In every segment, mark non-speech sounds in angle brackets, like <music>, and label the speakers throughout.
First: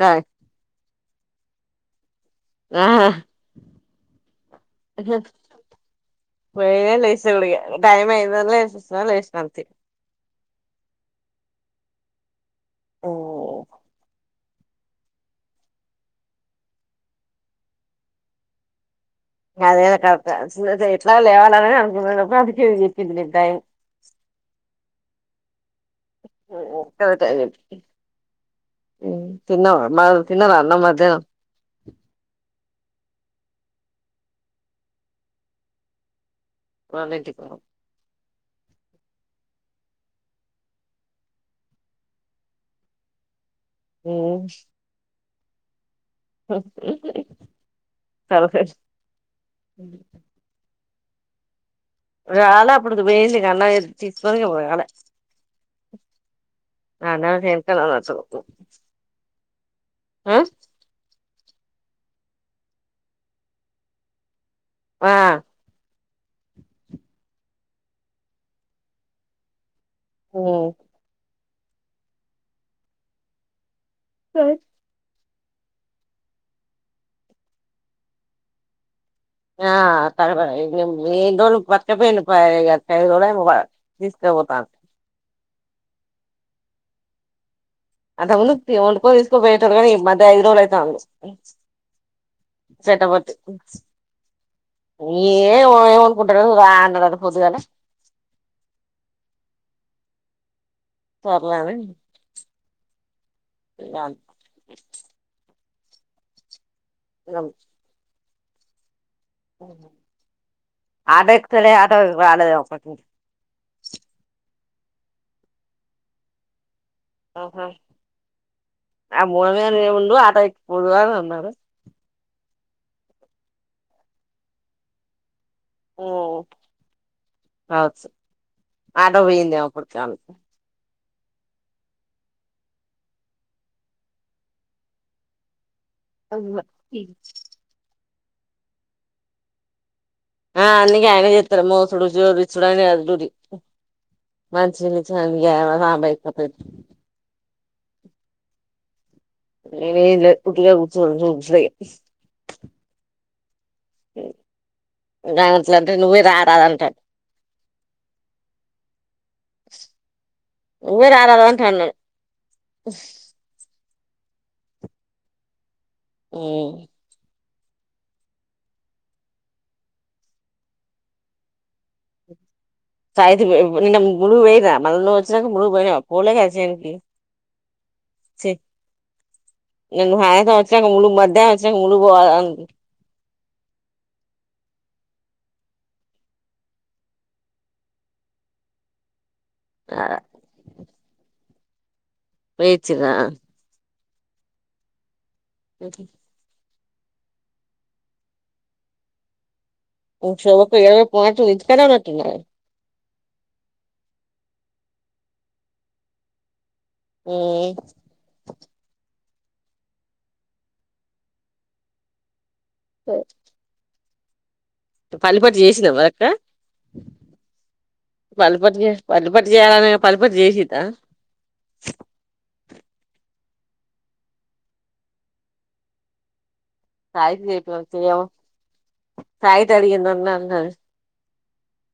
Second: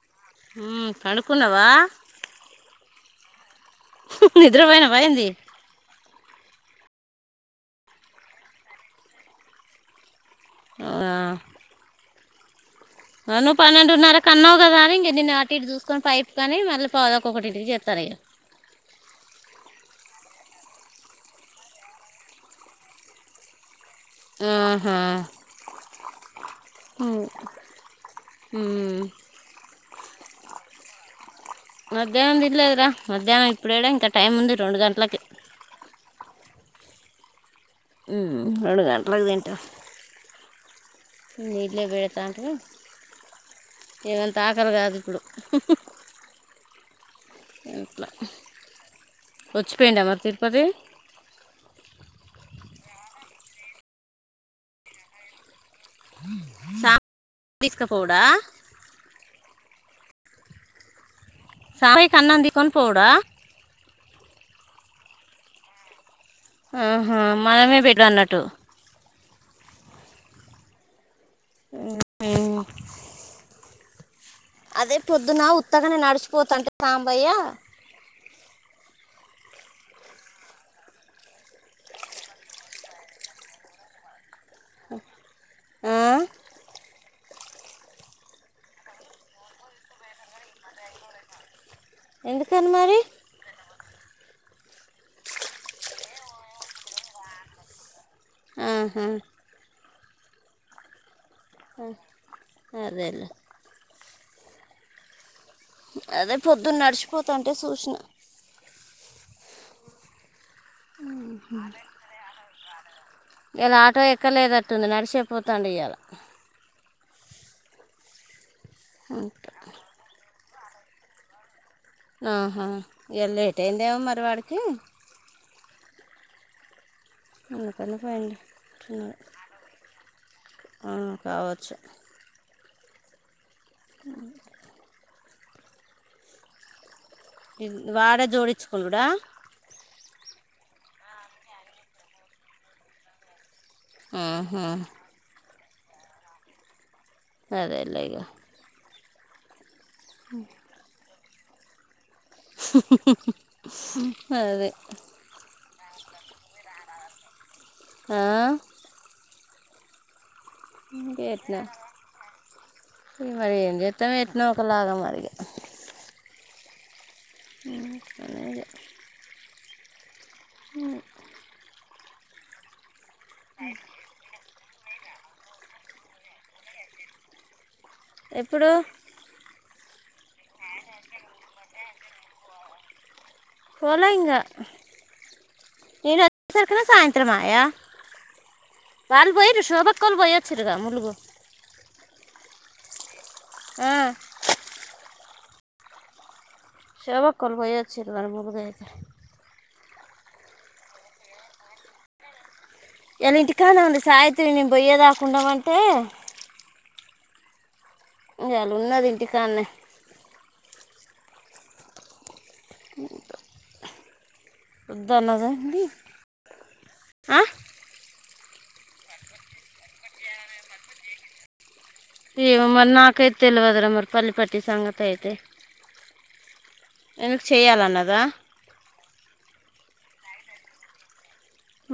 Speaker 1: కా
Speaker 2: ఉ కడుక్కున వా
Speaker 1: నాహ
Speaker 2: నిద్రపోయినవ ఏంది.
Speaker 1: పోయిన లేసండిగ టైమ్ ఐందన లేసేస్న లెస్నంతె
Speaker 2: ఆ అ నువ్వు పన్నెండు నర్రకు అన్నావు దని ఇంక నిన్న నాటి ఇంటి చూసుకొని పైప్ కాని మళ్ళీ పదక్కొ ఒకటింటికి చేస్తారు ఇక
Speaker 1: అదే క ఎట్లా లేవాల <unintelligible>
Speaker 2: ఆహా
Speaker 1: ఉ
Speaker 2: ఉమ్, ఉమ్.
Speaker 1: తిన్నావా మా తిన్నారా అన్నం మధ్యాహ్నం
Speaker 2: తా మధ్యాహ్నం ఇప్పుడేడ ఇంకా టైం ఉంది రెండు గంటలకి
Speaker 1: వాలంటికి పో
Speaker 2: ఉ రెండు గంటలకు తింటాం నీళే వెడతాంటిమి ఏమంటా ఆకలి కాదు ఇప్పుడు ఇట్లా వచ్చిపోయిందా మరి తిరుపతి
Speaker 1: రాల అప్పుడుపోయేసి ఇగ అన్నం తీసుకొనిపోయి రాలే
Speaker 2: సా-
Speaker 1: అన్నానికి ఇంటి కాడికి
Speaker 2: తీసుకుపోవుడా
Speaker 1: వచ్చడు ఆ
Speaker 2: స్వామికి అన్నం తీకొని పోడా
Speaker 1: ఆ
Speaker 2: ఆహా మనమే పెట్టు అన్నట్టు
Speaker 1: ఉ
Speaker 2: ఉహు
Speaker 1: స
Speaker 2: పొద్దున ఉత్తగనే నడిచిపోతంటే సాంబయ్య
Speaker 1: ఆ కనపడ ఏందో బట్టబయలు పాయ తీసుకుపోతాడు
Speaker 2: ఆ
Speaker 1: అంతకు ముందు తి వండుకొని తీసుకో పోయేటోడుగాని ఈమధ్య హీరోలు అయితాండు
Speaker 2: ఎందుకని మరి
Speaker 1: సటపట్టు ఏ ఏమనుకుంటారు రా అన్నదిపోద్దుగలా
Speaker 2: ఆహా
Speaker 1: సర్లే అని
Speaker 2: అదేలే
Speaker 1: నా
Speaker 2: అదే పో తు నడిచిపోతాంటే సూచిన
Speaker 1: అవును ఆటో ఎకుతలే ఆటోలు రాలేదేమో పటు నుంచి
Speaker 2: ఇలా ఆటో ఎక్కలేదట్టుంది నడిచేపోతుండు ఇయాలా
Speaker 1: ఆహా ఆ మూనమనే ముందు ఆటో ముందుగాలానే అన్నర
Speaker 2: ఆహా ఇయల్ లేట్ అయిందేమో మరివాడికి
Speaker 1: మ్
Speaker 2: అందుకని
Speaker 1: కావొచ్చు
Speaker 2: పోయింది
Speaker 1: ఆటో పోయిందేమప్పుడు చాల
Speaker 2: ఆ కావచ్చు ఈ
Speaker 1: అవ్ను
Speaker 2: వారె జోడిచుకోనుడా
Speaker 1: ఆ అందుకె ఆయనే చెత్తడు మోసుడు జోడిచ్చుడు అయినదే అది డ్యూటీ
Speaker 2: ఆహా,
Speaker 1: మంచిని చవి బైకపో <inaudible>
Speaker 2: అదే లేఇగా
Speaker 1: నేనేం లేదు ఉట్టిగ కూచొన్ రీ <inaudible>
Speaker 2: <unintelligible> అదే
Speaker 1: దాన్నట్లంటే నువ్వే రారదంటాడు
Speaker 2: ఆ
Speaker 1: <inaudible> రారాదు
Speaker 2: కనిపియ్యట్ల
Speaker 1: అంట అన్నాడు
Speaker 2: ఈ మరి ఎం జేత్ త్తం ఎట్ట్నో ఒకలాగా మరి
Speaker 1: హు
Speaker 2: ఇంకా లేదు మ్
Speaker 1: తయత్తు పోయ్ నిన్న గుడుకు పోయిర్ర మళ్ళ నువ్వు ఒచ్చినంక ములుగు పోయినావ పోలె కదా చేనికి
Speaker 2: ఎప్పుడు
Speaker 1: నిన్న సాయంతం వచ్చినంక ములుగు మధ్యనం వచ్చినాక ములుగు పోదాం అంది
Speaker 2: పోలే ఇంగ నేను వచ్చే సరకల సాయంత్రం ఆయా పోయిరు శోబక్కొల్లు పోయివచ్చిర్రు గా ములుగు
Speaker 1: పోయ్ వచ్చిరా
Speaker 2: ఆ,
Speaker 1: క <inaudible>
Speaker 2: శోబక్కోళ్లు పోయి వచ్చిర్రు వాళ్ళు ముందు పోయిర్రు
Speaker 1: మి శోభక్క ఇయాల పొనట్టుంది ఇంటికాడనే ఉన్నట్టు ఉన్నాదిగా
Speaker 2: ఇయ్యల ఇంటికాన్నే ఉంది సావిత్రి నేను బోయే దాకా ఉండమంటే
Speaker 1: ఏ
Speaker 2: ఇయ్యల ఉన్నది ఇంటికాన్నే ఇంకా
Speaker 1: పల్లి పట్టి జేసినవా అక్క
Speaker 2: ఆ?
Speaker 1: పల్లిపట్టే పల్లిపట్టే జేయ్యాలనే పల్లిపట్టి జేసిందా
Speaker 2: ఏమో మరి నాక్ ఎత్ తెలువదు రా మరి పల్లిపట్టి సంగతి అయితే ఎందుకు చేయాలన్నదా
Speaker 1: సావిత్రి అడిగింది ఉన్న ఉన్న అని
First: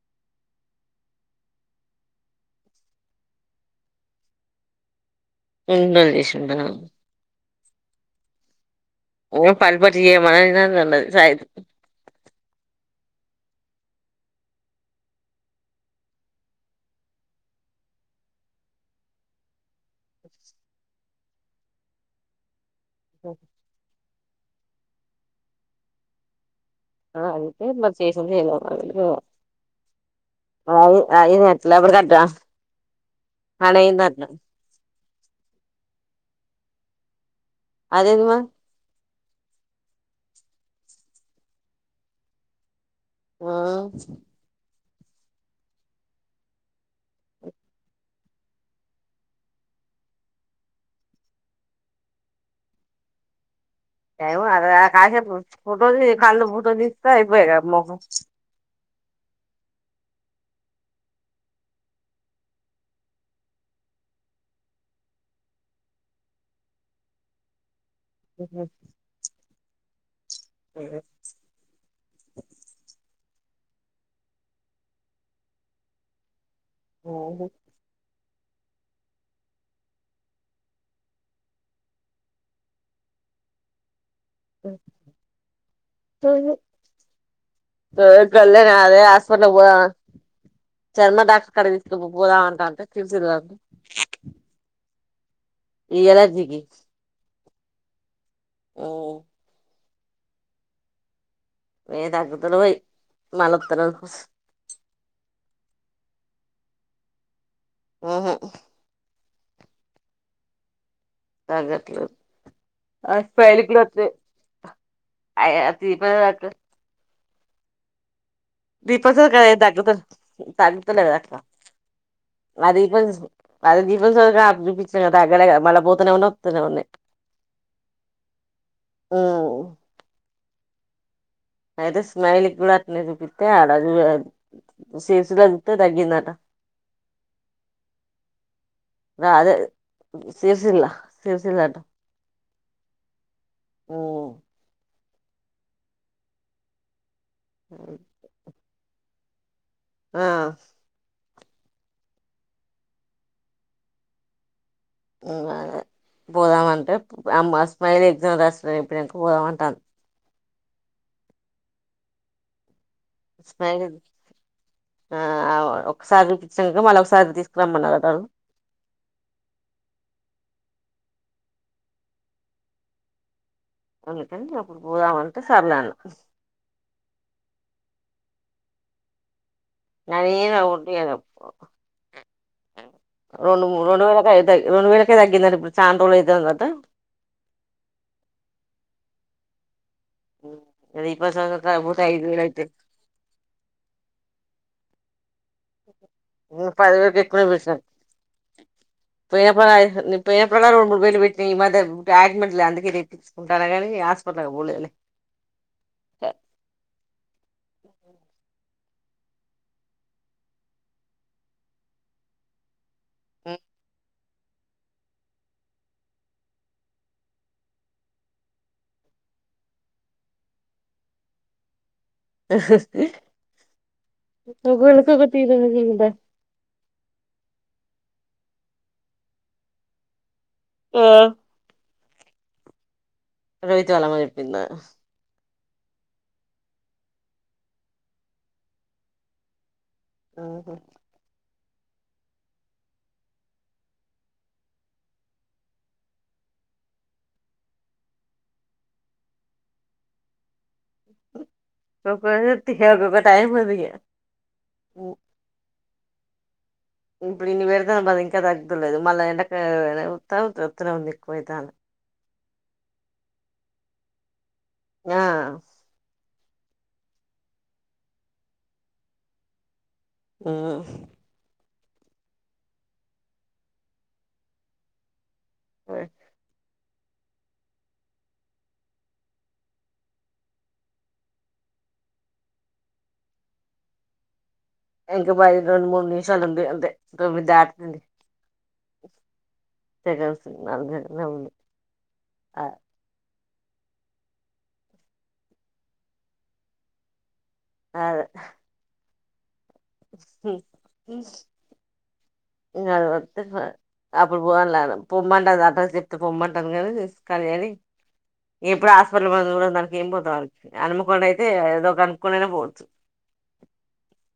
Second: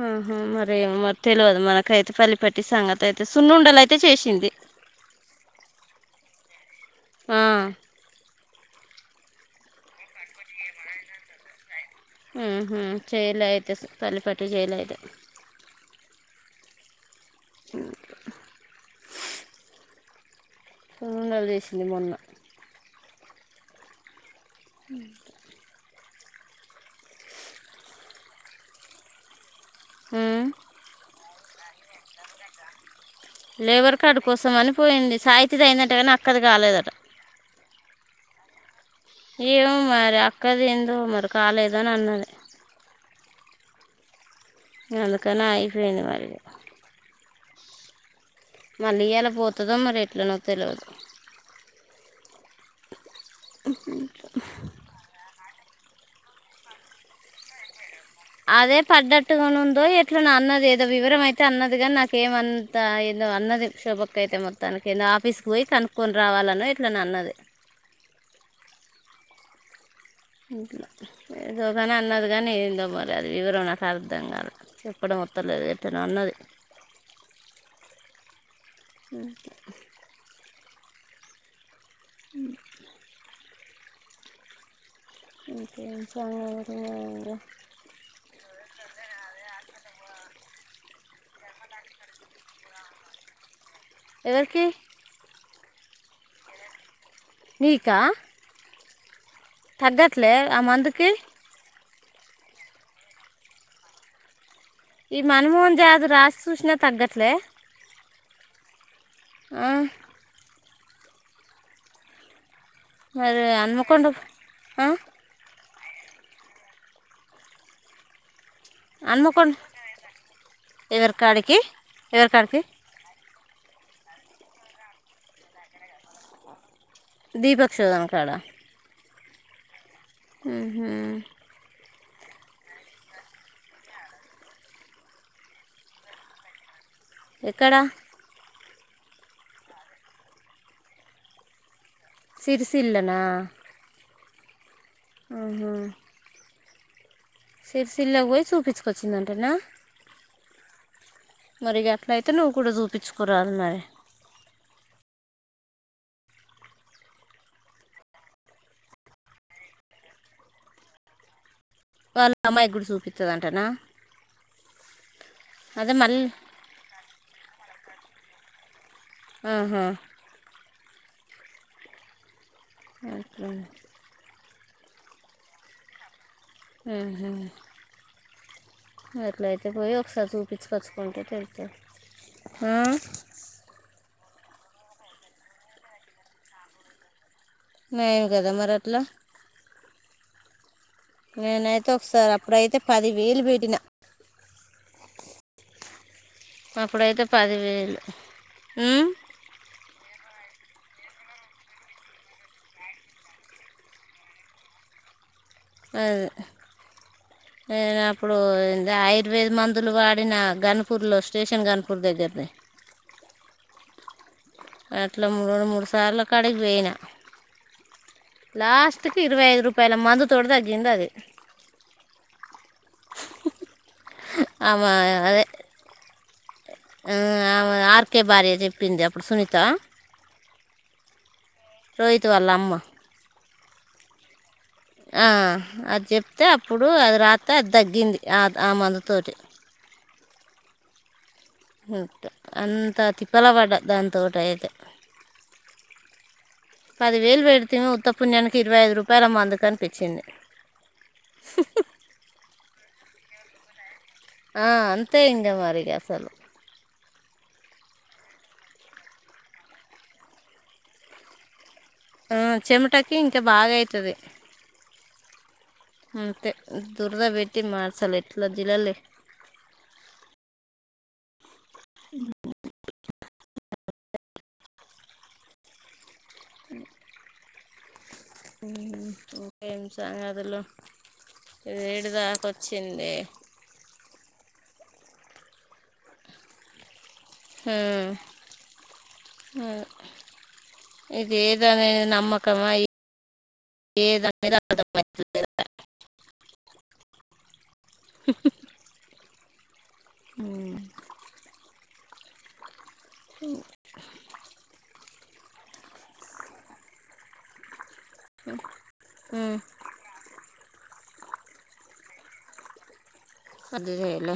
Speaker 2: ఆహా మరి ఏమో మరి తెలువదు మనకైతే పల్లిపట్టి సంగతి అయితే సున్నుండలు అయితే చేసింది
Speaker 1: న్నుండ జేసిందా
Speaker 2: ఆ
Speaker 1: ఓ పల్లి పట్టి జేయ్యమని నన్ను అన్నది సావి
Speaker 2: ఉహు చేయలే అయితే పల్లి పట్టి చేయలే అయితే జ గ్ర సున్నుండలు జేసింది మొన్న
Speaker 1: హ్మ్
Speaker 2: హ్మ్
Speaker 1: ఆ అంతే మరి చేసిందో చెయ్యాలో మాక్ తెల్దువ
Speaker 2: ఉమ్,
Speaker 1: అయి అయినన్ లేబర్ కట్టా
Speaker 2: లేబర్
Speaker 1: అడయింది
Speaker 2: కార్డు
Speaker 1: అట్లా
Speaker 2: కోసం అని పోయింది సావిత్రిది అయిందట గాని అక్కది కాలేదట
Speaker 1: అది ఏంది మా
Speaker 2: ఏమో మరి అక్కది ఏందో మరి కాలేదు అని అన్నది
Speaker 1: ఆ
Speaker 2: ఎందుకని అయిపోయింది మరి మళ్ళీ ఇయాల పోతదో మరి ఎట్లనో తెలువదు
Speaker 1: టైం అర్ర కాసేపు ఫోటోది కల్లు పోటో దీతే అయ్యిపోయే గా మొఖం
Speaker 2: ఇట్లా నా అన్నది ఏదో వివరం అయితే అన్నది కానీ నాకు ఏమంతా ఏదో అన్నది శోభ అక్క అయితే మొత్తానికి నా ఆఫీస్ కి పోయి కనుక్కొని రావాలన్న ఇట్లా నా అన్నది
Speaker 1: <unintelligible>
Speaker 2: ఇంట్ల ఏదో గాని అన్నది గాని ఏందో మరి అది వివరం నాకు అర్థం కాల చెప్పడం అత్త లేదు ఎట్టనో అన్నది
Speaker 1: అయిందే
Speaker 2: ఉ ఉ
Speaker 1: అ
Speaker 2: ఇంకేమ్ చా ఆరువేగా
Speaker 1: కళ్యాణ అదే హాస్పటల్ కు పోదమా చర్మ డాక్టర్ కడకి తీసుకు పోదామ్ అంట అంటే తెలిసింది నాకు
Speaker 2: ఎవరికి
Speaker 1: ఈ ఎలర్జీ కి
Speaker 2: నీకా
Speaker 1: అఓ
Speaker 2: తగట్లే అ మందుకి
Speaker 1: ఏ దాగుతలేవ్ అయ్ మలత గని కుస్
Speaker 2: ఈ మన్మోహన్ జదు రాసి చూసినా తగ్గట్లే
Speaker 1: ఓహో
Speaker 2: ఆ
Speaker 1: తగట్లదు ఆ
Speaker 2: మరి
Speaker 1: ఫైలికలు
Speaker 2: హన్మకొండ ఆ?
Speaker 1: వొచ్చినయ్ దీపే అత దీపతో గదే
Speaker 2: హన్మకొండ
Speaker 1: దగుత
Speaker 2: ఎవరి కాడికి ఎవరి కాడికి
Speaker 1: అదిపించ చూపించాను కదా తగలే మళ్ళా పోతనే ఉన్నయ్ అతనే ఉన్నయ్
Speaker 2: ద్వి పక్షదన కాడ
Speaker 1: ఓ
Speaker 2: ఊహు
Speaker 1: అయితే స్మైల్క్ కూడా అట్నే చూపితే ఆడ ఇగ సేసు చూతేే తగ్గిందట
Speaker 2: ఎక్కడ
Speaker 1: అదే సరిసిలా సరిసిలాట
Speaker 2: సరిసిల నా
Speaker 1: ఉమ్
Speaker 2: ఆహా సిర సిల ఓయి చూపిచ్ కచ్చిందంటనా
Speaker 1: ఆ
Speaker 2: మరి అట్ల అయితే నువ్వు కూడా చూపించుకోరాదు మరి
Speaker 1: ఊ అదే పోదామంటే అమ్మ స్మైల్ ఎగ్జామ్ రాసుడు ఐపోయ్ నంక పోదామంటను
Speaker 2: వాళ్ళ అమ్మాయి ఎ గుడు చూడ్
Speaker 1: స్మైలీ ది ఆ
Speaker 2: అదే మళ్ళీ
Speaker 1: ఒకసారి చూపించినాక మళ్ళీ ఒకసారి తీసుకురమ్మన్నారు అగు
Speaker 2: ఆహా ఓకే
Speaker 1: అందుకని అప్పుడు పోదామంటే సరలే అన్న
Speaker 2: ఏహి మరి అట్ల అయితే పోయి ఒకసారి
Speaker 1: నేను
Speaker 2: చూపించుకొచ్చుకుంటే తెళ్తది
Speaker 1: రెండు రెండు వేలక రెండు వేలకే తగ్గిందాట ఇప్పుడు చాండ్రోలు అయితదట
Speaker 2: న ఏం కదా మరట్లా
Speaker 1: ఓ
Speaker 2: నేనైతే ఒకసారి అప్పుడైతే పది వేలు పెట్టినా
Speaker 1: ఓహ ఊ పది వేలకు
Speaker 2: అప్పుడైతే
Speaker 1: ఎక్కువనే చూసినం
Speaker 2: పదివేలు ఉమ్?
Speaker 1: పోయిన పని ఐతద్ నీ పోయిన పన్ ఇలా రెండు మూడు వేలు పెట్టిన ఈ మ యాడ్మెంట్ అందుకే ర తీసుకుంటారా కానీ హాస్పిటల్ పోలేదు లే
Speaker 2: అదే నే అప్పుడు అదే ఆయుర్వేద మందులు వాడిన గన్పూర్లో స్టేషన్ గన్పూర్ దగ్గరది
Speaker 1: ఊ
Speaker 2: అట్లా మూడు రెండు మూడు సార్లా కాడికిపోయినా లాస్ట్కి ఇరవై ఐదు రూపాయల మందు తోటి తగ్గిందది.
Speaker 1: ఒకోళ్ళకొకటి <unintelligible>
Speaker 2: ఆ ఆమె ఆర్ కే బార్య చెప్పింది సునీతా
Speaker 1: ఆ
Speaker 2: రోహిత్ వాళ్ళ అమ్మ
Speaker 1: రోహిత్ వాళ్ళ అమ్మ చెప్పిందా
Speaker 2: ఆ అది చెప్తే అప్పుడు అది రాత్తే అది తగ్గింది ఆ ఆ మందు తటి
Speaker 1: ఆహా
Speaker 2: అంతా తిప్పల పడ్డా దాంతోటయితే పది వేలు పెడితే ఉత్తపుుణ్యానికి ఇరవై ఐదు రూపాయల మందుకనిపించింది
Speaker 1: <unintelligible> హే అగోగా టైమదిగ
Speaker 2: ఆ అంతే ఇంగ మరిగా సలు
Speaker 1: ఇప్పుడు ఇన్ని పెడతాను బా ఇంకా తగ్దులేదు మళ్ళా ఎండకా వత్తనే ఉంది ఎక్కువైతాన్ది.
Speaker 2: ఆ చెమటకి ఇంకా బాగా అయితది
Speaker 1: ఆ
Speaker 2: అంతే దురద బెట్టి మాసలే ఎట్లా జిల్లలే
Speaker 1: ఆ
Speaker 2: <unintelligible>
Speaker 1: ఆ
Speaker 2: ఉ ఊ ఓకే ఏం సంగతులు వేడిదాకా వచ్చింది.
Speaker 1: ఎంక బాయ్ రెండు మూడు నిమిషాలుంది అంతే తొమ్మిది
Speaker 2: ఆ,
Speaker 1: దాటింది. సెకండ్స్ నాలుగు సెకండ్స్
Speaker 2: ఇది
Speaker 1: ఉంది
Speaker 2: ఏదనేది
Speaker 1: ఆ-
Speaker 2: నమ్మకమా ఏద్ <unintelligible>
Speaker 1: అదే ఉ ఉ ఇంగదే వత్తే పో అప్పుడు పోవ <unintelligible> పొమ్మంట అడ్రస్ చెప్తే పొమ్మంటను కదానేను కలియని ఎప్పుడు హాస్పిటల్
Speaker 2: ఉమ్,
Speaker 1: <unintelligible> పదకొండు అయితే ఏదో కనుకునైనా పోవచ్చు
Speaker 2: అదిదేలే.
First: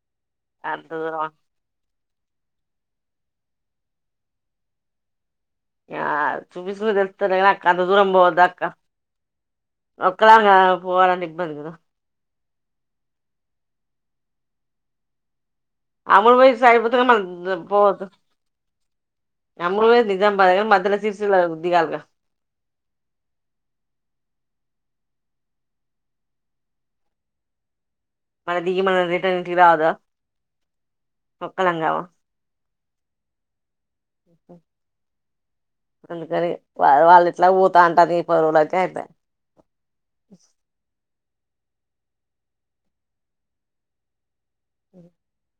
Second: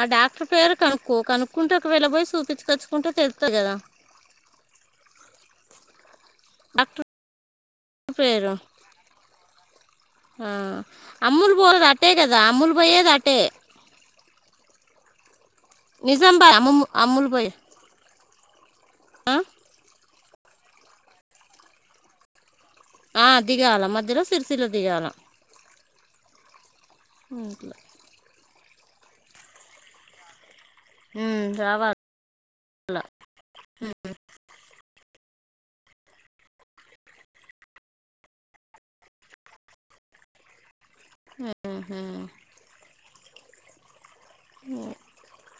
Speaker 2: ఆ డాక్టర్ పేరు
Speaker 1: అంత
Speaker 2: కనుక్కో
Speaker 1: దూరం
Speaker 2: కనుక్కుంటే ఒకవేళ పోయి సు చూపిచ్చుకచ్చుకుంటే తేలుత్తది కదా
Speaker 1: ఆ చూపించుకుంటే
Speaker 2: డాక్టర్
Speaker 1: తేలుత్తది అక్క అంత దూరం పోవద్దా
Speaker 2: పేరు
Speaker 1: అక్క ఒక్కదానికే పోవాలంటే ఇబ్బంది కదా
Speaker 2: గా అమ్ములు బోయేదట్టే
Speaker 1: అమలు వయి
Speaker 2: అమ్ము
Speaker 1: సాయిపోతుక మ
Speaker 2: అమ్ములు పోయే
Speaker 1: పోదు
Speaker 2: ఆ?
Speaker 1: అమలు వై ఇజాబద మధ్యలో సిరిసిల్ల ఉందిగా దిగాలగా
Speaker 2: ఆ దిగాాల మధ్యలో సిరిసిలో దిగాాల ఇక
Speaker 1: మన దిగి మన రిటర్న్ంటికి రాదా
Speaker 2: హ్మ్మ్ చవాాల అలా
Speaker 1: అందుకని వా వాళ్ళు ఇట్లా పోఊతా అంటారు ఈ పరువుల అయితే ఐపాయ్
Speaker 2: హ్మ్మ్
Speaker 1: అ <inaudible>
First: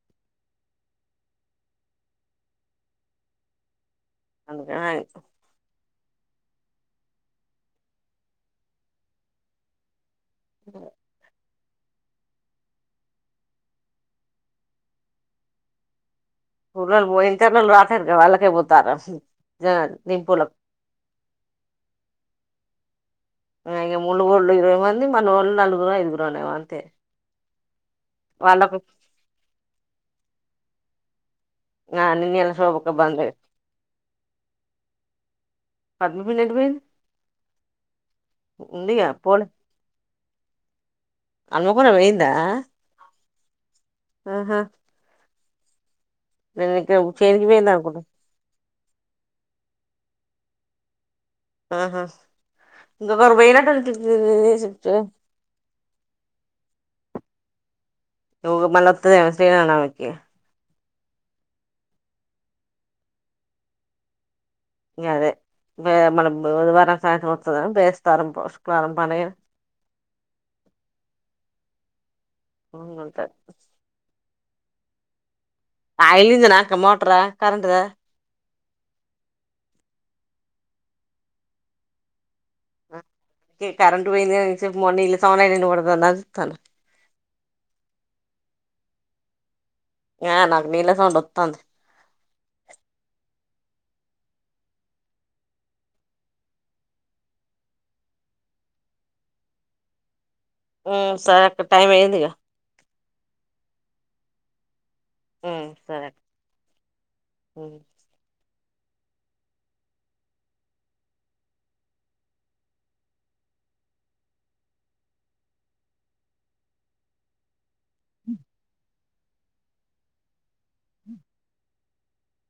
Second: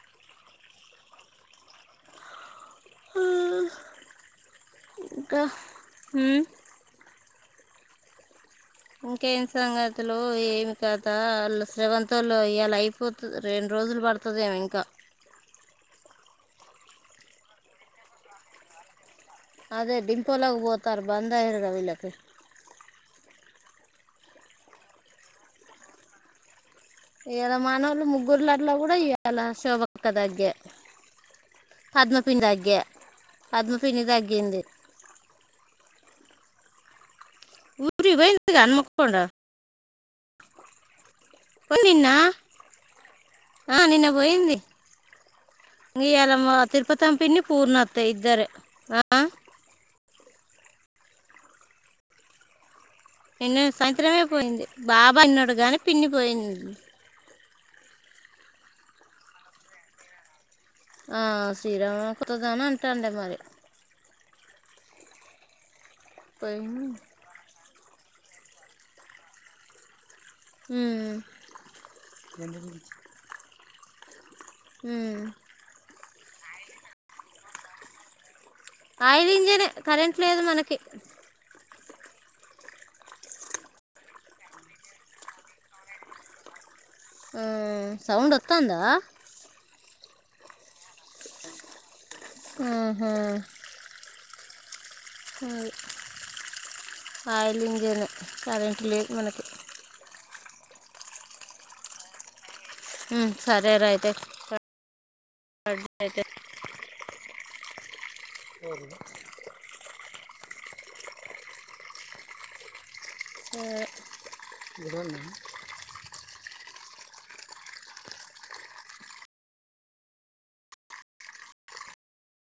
Speaker 2: ఆ
Speaker 1: అందుకే
Speaker 2: హ్మ్మ్ ఇంకేం సంగతి ఇందులో ఏమి కత వాళ్ శవంతల్లో ఇలా అయిపోతుంది రెండు రోజులు పడుతుందిేమో ఇంకా
Speaker 1: పర్లలు పో ఇంటర్నలు రాటారు క వాళ్ళకే పోతారా
Speaker 2: అదే డింపల్లాగ పోతారు బంద్ అయ్యారుగా ఏళ్లకు
Speaker 1: ఇంక ముడుగుోళ్ళు ఇరవై మంది మన వాళ్ళు నాలుగురు ఐదుగురునే అంతే
Speaker 2: ఇయల మనోర్ ముగ్గురుల అట్ల
Speaker 1: వాళ్ళకు
Speaker 2: కూడా ఇయాల శోభక్క దగ్గ
Speaker 1: ఆ
Speaker 2: పద్మ పిన్నీ
Speaker 1: నిన్నేళ్ళ
Speaker 2: తగ్గే
Speaker 1: శోభక్క బంద్
Speaker 2: పద్మ పిన్ని తగ్గింది
Speaker 1: పద్మ పిన్ని ఎటువెంది
Speaker 2: ఉరికి పోయింది గా హన్నకొండ
Speaker 1: పోలే హన్మకొండ
Speaker 2: నిన్న
Speaker 1: పోయిందా
Speaker 2: ఆ నిన్న పోయింది
Speaker 1: ఆహా
Speaker 2: ఇయల మా
Speaker 1: నేను ఇంకా
Speaker 2: తిరుపతమ పిన్ని
Speaker 1: చేనికి పోయింది
Speaker 2: పూర్ణత్త
Speaker 1: అనుకున్నా
Speaker 2: ఇద్దరే ఆ
Speaker 1: ఆహా ఇంకొకరు
Speaker 2: నిన్న
Speaker 1: పోయినట్టు
Speaker 2: సాయంత్రమే పోయింది బాబాయి ఉన్నాడు గాని పిన్ని పోయింది
Speaker 1: ఉ మళ్ళ అత్తడి గద శ్రీరామనవమికి
Speaker 2: ఆ శ్రీరామనవమి కొత్తదాని అంటాండే మరి
Speaker 1: ఇంగా అదే మే మన బుధవారం
Speaker 2: పోయింది
Speaker 1: సాయంత్రం వస్తద బేస్తవారం పు శుక్రవారం పండుగెన
Speaker 2: హ్మ్మ్
Speaker 1: ఉంటది
Speaker 2: ఉమ్
Speaker 1: ఆయిల్ ఇంజనక్క మోటర కరెంట్ ద
Speaker 2: ఆయిల్ ఇంజనే కరెంట్ లేదు మనకి
Speaker 1: గి కరెంట్ పోయింది గింతసేపు మో నీళ్ల సౌండ్ అయితంది మోటార్సౌండ్ అని చూతన్నా
Speaker 2: ఉ సౌండ్ వత్తందా
Speaker 1: ఆ నాకు నీళ్ల
Speaker 2: ఆహా ఆయిల్ ఇంజనే కరెంట్ లేదు మనకి
Speaker 1: ఉ సరే టైం అయిందిగా
Speaker 2: ఉ సరే రా అయితే సరే
Speaker 1: సరే
Speaker 2: అయితే
Speaker 1: ఉమ్
Speaker 2: <inaudible> సరే
Speaker 1: హు